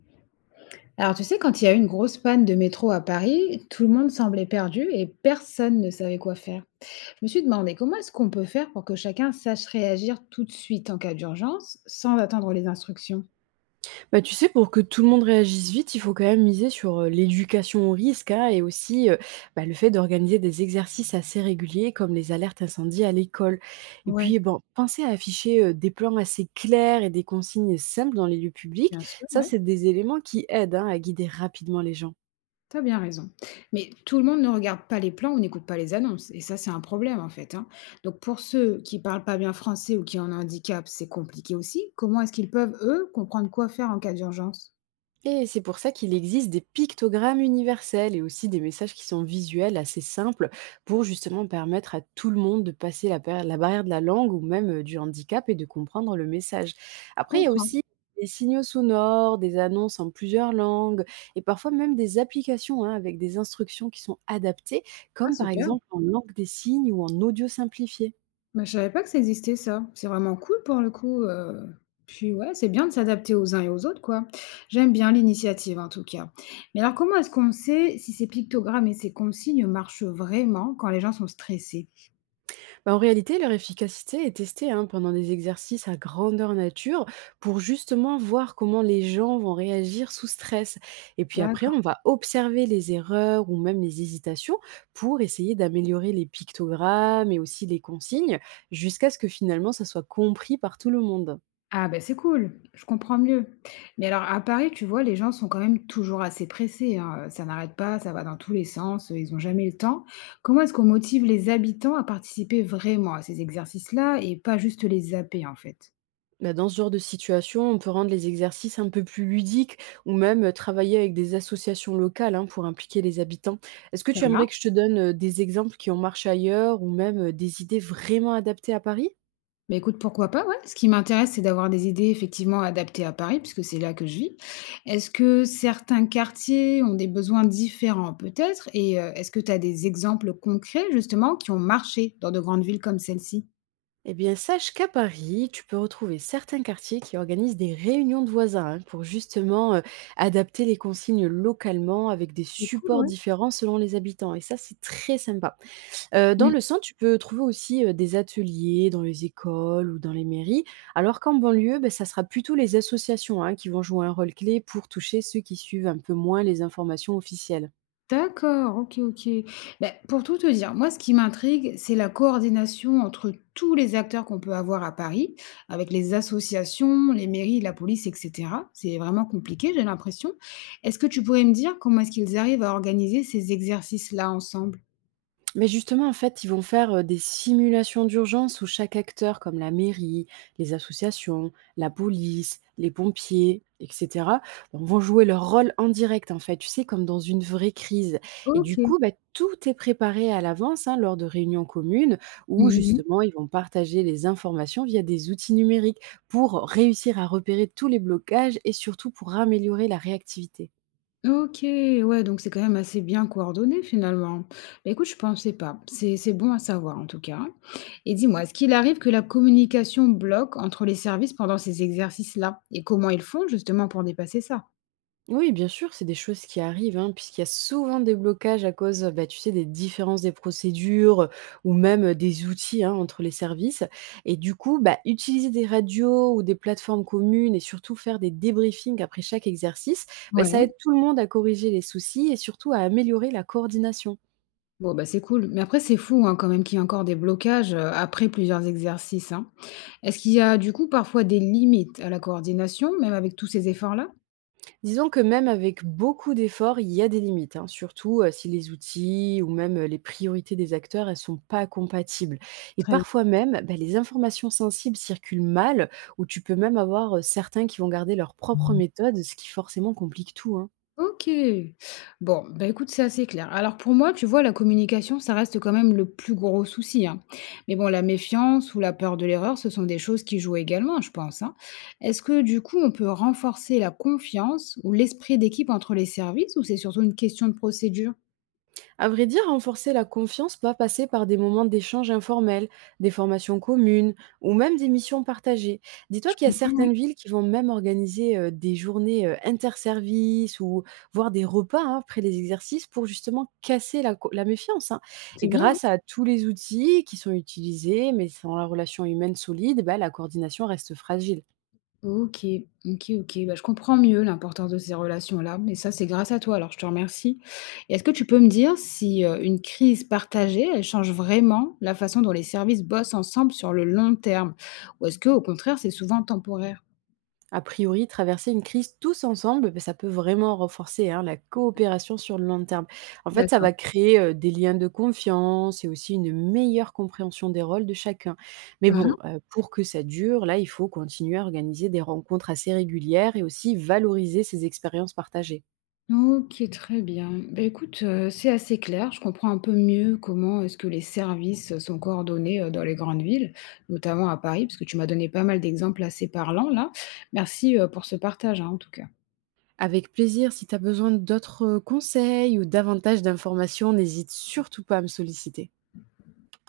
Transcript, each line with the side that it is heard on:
left: Alors, tu sais, quand il y a eu une grosse panne de métro à Paris, tout le monde semblait perdu et personne ne savait quoi faire. Je me suis demandé comment est-ce qu'on peut faire pour que chacun sache réagir tout de suite en cas d'urgence sans attendre les instructions.
right: Bah, tu sais, pour que tout le monde réagisse vite, il faut quand même miser sur, l'éducation au risque, hein, et aussi, le fait d'organiser des exercices assez réguliers comme les alertes incendies à l'école. Et puis,
left: Ouais,
right: bon, penser à afficher, des plans assez clairs et des consignes simples dans les lieux publics,
left: bien sûr,
right: ça,
left: ouais,
right: c'est des éléments qui aident, hein, à guider rapidement les gens.
left: t'as bien raison. Mais tout le monde ne regarde pas les plans ou n'écoute pas les annonces. Et ça, c'est un problème en fait, hein. Donc, pour ceux qui parlent pas bien français ou qui ont un handicap, c'est compliqué aussi. Comment est-ce qu'ils peuvent, eux, comprendre quoi faire en cas d'urgence?
right: Et c'est pour ça qu'il existe des pictogrammes universels et aussi des messages qui sont visuels assez simples pour justement permettre à tout le monde de passer la barrière de la langue ou même du handicap et de comprendre le message.
left: Je
right: Après, il y a
left: comprends.
right: aussi des signaux sonores, des annonces en plusieurs langues et parfois même des applications hein, avec des instructions qui sont adaptées,
left: Ah,
right: comme par
left: super.
right: exemple en langue des signes ou en audio simplifié.
left: Mais je savais pas que ça existait ça. C'est vraiment cool pour le coup, puis ouais, c'est bien de s'adapter aux uns et aux autres, quoi. J'aime bien l'initiative en tout cas. Mais alors comment est-ce qu'on sait si ces pictogrammes et ces consignes marchent vraiment quand les gens sont stressés?
right: Bah, en réalité, leur efficacité est testée hein, pendant des exercices à grandeur nature pour justement voir comment les gens vont réagir sous stress. Et puis après,
left: D'accord.
right: on va observer les erreurs ou même les hésitations pour essayer d'améliorer les pictogrammes et aussi les consignes jusqu'à ce que finalement ça soit compris par tout le monde.
left: Ah ben c'est cool, je comprends mieux. Mais alors à Paris, tu vois, les gens sont quand même toujours assez pressés, hein, ça n'arrête pas, ça va dans tous les sens, ils ont jamais le temps. Comment est-ce qu'on motive les habitants à participer vraiment à ces exercices-là et pas juste les zapper, en fait?
right: Bah, dans ce genre de situation, on peut rendre les exercices un peu plus ludiques ou même travailler avec des associations locales hein, pour impliquer les habitants. Est-ce que
left: Ça
right: tu aimerais que
left: marche?
right: je te donne des exemples qui ont marché ailleurs ou même des idées vraiment adaptées à Paris?
left: Mais écoute, pourquoi pas, ouais. Ce qui m'intéresse, c'est d'avoir des idées effectivement adaptées à Paris, puisque c'est là que je vis. Est-ce que certains quartiers ont des besoins différents peut-être? Et est-ce que tu as des exemples concrets justement qui ont marché dans de grandes villes comme celle-ci?
right: Eh bien, sache qu'à Paris, tu peux retrouver certains quartiers qui organisent des réunions de voisins hein, pour justement adapter les consignes localement avec des
left: C'est cool,
right: supports
left: ouais.
right: différents selon les habitants. Et ça, c'est très sympa. Dans
left: Mmh.
right: le centre, tu peux trouver aussi, des ateliers dans les écoles ou dans les mairies, alors qu'en banlieue, bah, ça sera plutôt les associations, hein, qui vont jouer un rôle clé pour toucher ceux qui suivent un peu moins les informations officielles.
left: D'accord, OK, OK. Beh, pour tout te dire, moi, ce qui m'intrigue, c'est la coordination entre tous les acteurs qu'on peut avoir à Paris, avec les associations, les mairies, la police, et cetera. C'est vraiment compliqué, j'ai l'impression. Est-ce que tu pourrais me dire comment est-ce qu'ils arrivent à organiser ces exercices-là ensemble?
right: Mais justement, en fait, ils vont faire, des simulations d'urgence où chaque acteur, comme la mairie, les associations, la police, les pompiers et cetera, ben, vont jouer leur rôle en direct, en fait, tu sais, comme dans une vraie crise, et du
left: OK.
right: coup, bah, tout est préparé à l'avance, hein, lors de réunions communes où
left: Mmh.
right: justement ils vont partager les informations via des outils numériques pour réussir à repérer tous les blocages et surtout pour améliorer la réactivité.
left: OK, ouais, donc c'est quand même assez bien coordonné finalement. Bah, écoute, je pensais pas. C'est bon à savoir en tout cas. Et dis-moi, est-ce qu'il arrive que la communication bloque entre les services pendant ces exercices-là? Et comment ils font justement pour dépasser ça?
right: Oui, bien sûr, c'est des choses qui arrivent, hein, puisqu'il y a souvent des blocages à cause, bah, tu sais, des différences des procédures ou même des outils hein, entre les services. Et du coup, bah, utiliser des radios ou des plateformes communes et surtout faire des débriefings après chaque exercice, bah, ça
left: Ouais,
right: aide tout le monde à corriger les soucis et surtout à améliorer la coordination.
left: bon bah c'est cool. Mais après c'est fou hein, quand même qu'il y ait encore des blocages après plusieurs exercices, hein. Est-ce qu'il y a du coup parfois des limites à la coordination, même avec tous ces efforts-là?
right: Disons que même avec beaucoup d'efforts, il y a des limites, hein, surtout si les outils ou même les priorités des acteurs, elles sont pas compatibles. Et
left: Très.
right: parfois même, bah, les informations sensibles circulent mal, ou tu peux même avoir certains qui vont garder leur propre méthode, ce qui forcément complique tout, hein.
left: OK. Bon, bah, écoute, c'est assez clair. Alors pour moi, tu vois, la communication, ça reste quand même le plus gros souci, hein. Mais bon, la méfiance ou la peur de l'erreur, ce sont des choses qui jouent également, je pense, hein. Est-ce que du coup, on peut renforcer la confiance ou l'esprit d'équipe entre les services ou c'est surtout une question de procédure?
right: À vrai dire, renforcer la confiance va passer par des moments d'échange informels, des formations communes ou même des missions partagées. Dis-toi
left: Je
right: qu'il y a
left: comprends, oui.
right: certaines villes qui vont même organiser des journées interservices ou voire des repas hein, après les exercices pour justement casser la méfiance, hein.
left: C'est
right: Et
left: bien.
right: grâce à tous les outils qui sont utilisés, mais sans la relation humaine solide, bah, la coordination reste fragile.
left: OK, OK, OK. Bah, je comprends mieux l'importance de ces relations-là, mais ça, c'est grâce à toi, alors je te remercie. Et est-ce que tu peux me dire si, une crise partagée, elle change vraiment la façon dont les services bossent ensemble sur le long terme? Ou est-ce que, au contraire, c'est souvent temporaire?
right: A priori, traverser une crise tous ensemble, beh, ça peut vraiment renforcer hein, la coopération sur le long terme. En fait, ça
left: D'accord.
right: va créer des liens de confiance et aussi une meilleure compréhension des rôles de chacun. Mais
left: Mmh.
right: bon, pour que ça dure, là, il faut continuer à organiser des rencontres assez régulières et aussi valoriser ces expériences partagées.
left: OK, très bien. Bah, écoute, c'est assez clair. Je comprends un peu mieux comment est-ce que les services sont coordonnés, dans les grandes villes, notamment à Paris, parce que tu m'as donné pas mal d'exemples assez parlants là. Merci, pour ce partage, hein, en tout cas.
right: Avec plaisir, si tu as besoin d'autres conseils ou davantage d'informations, n'hésite surtout pas à me solliciter.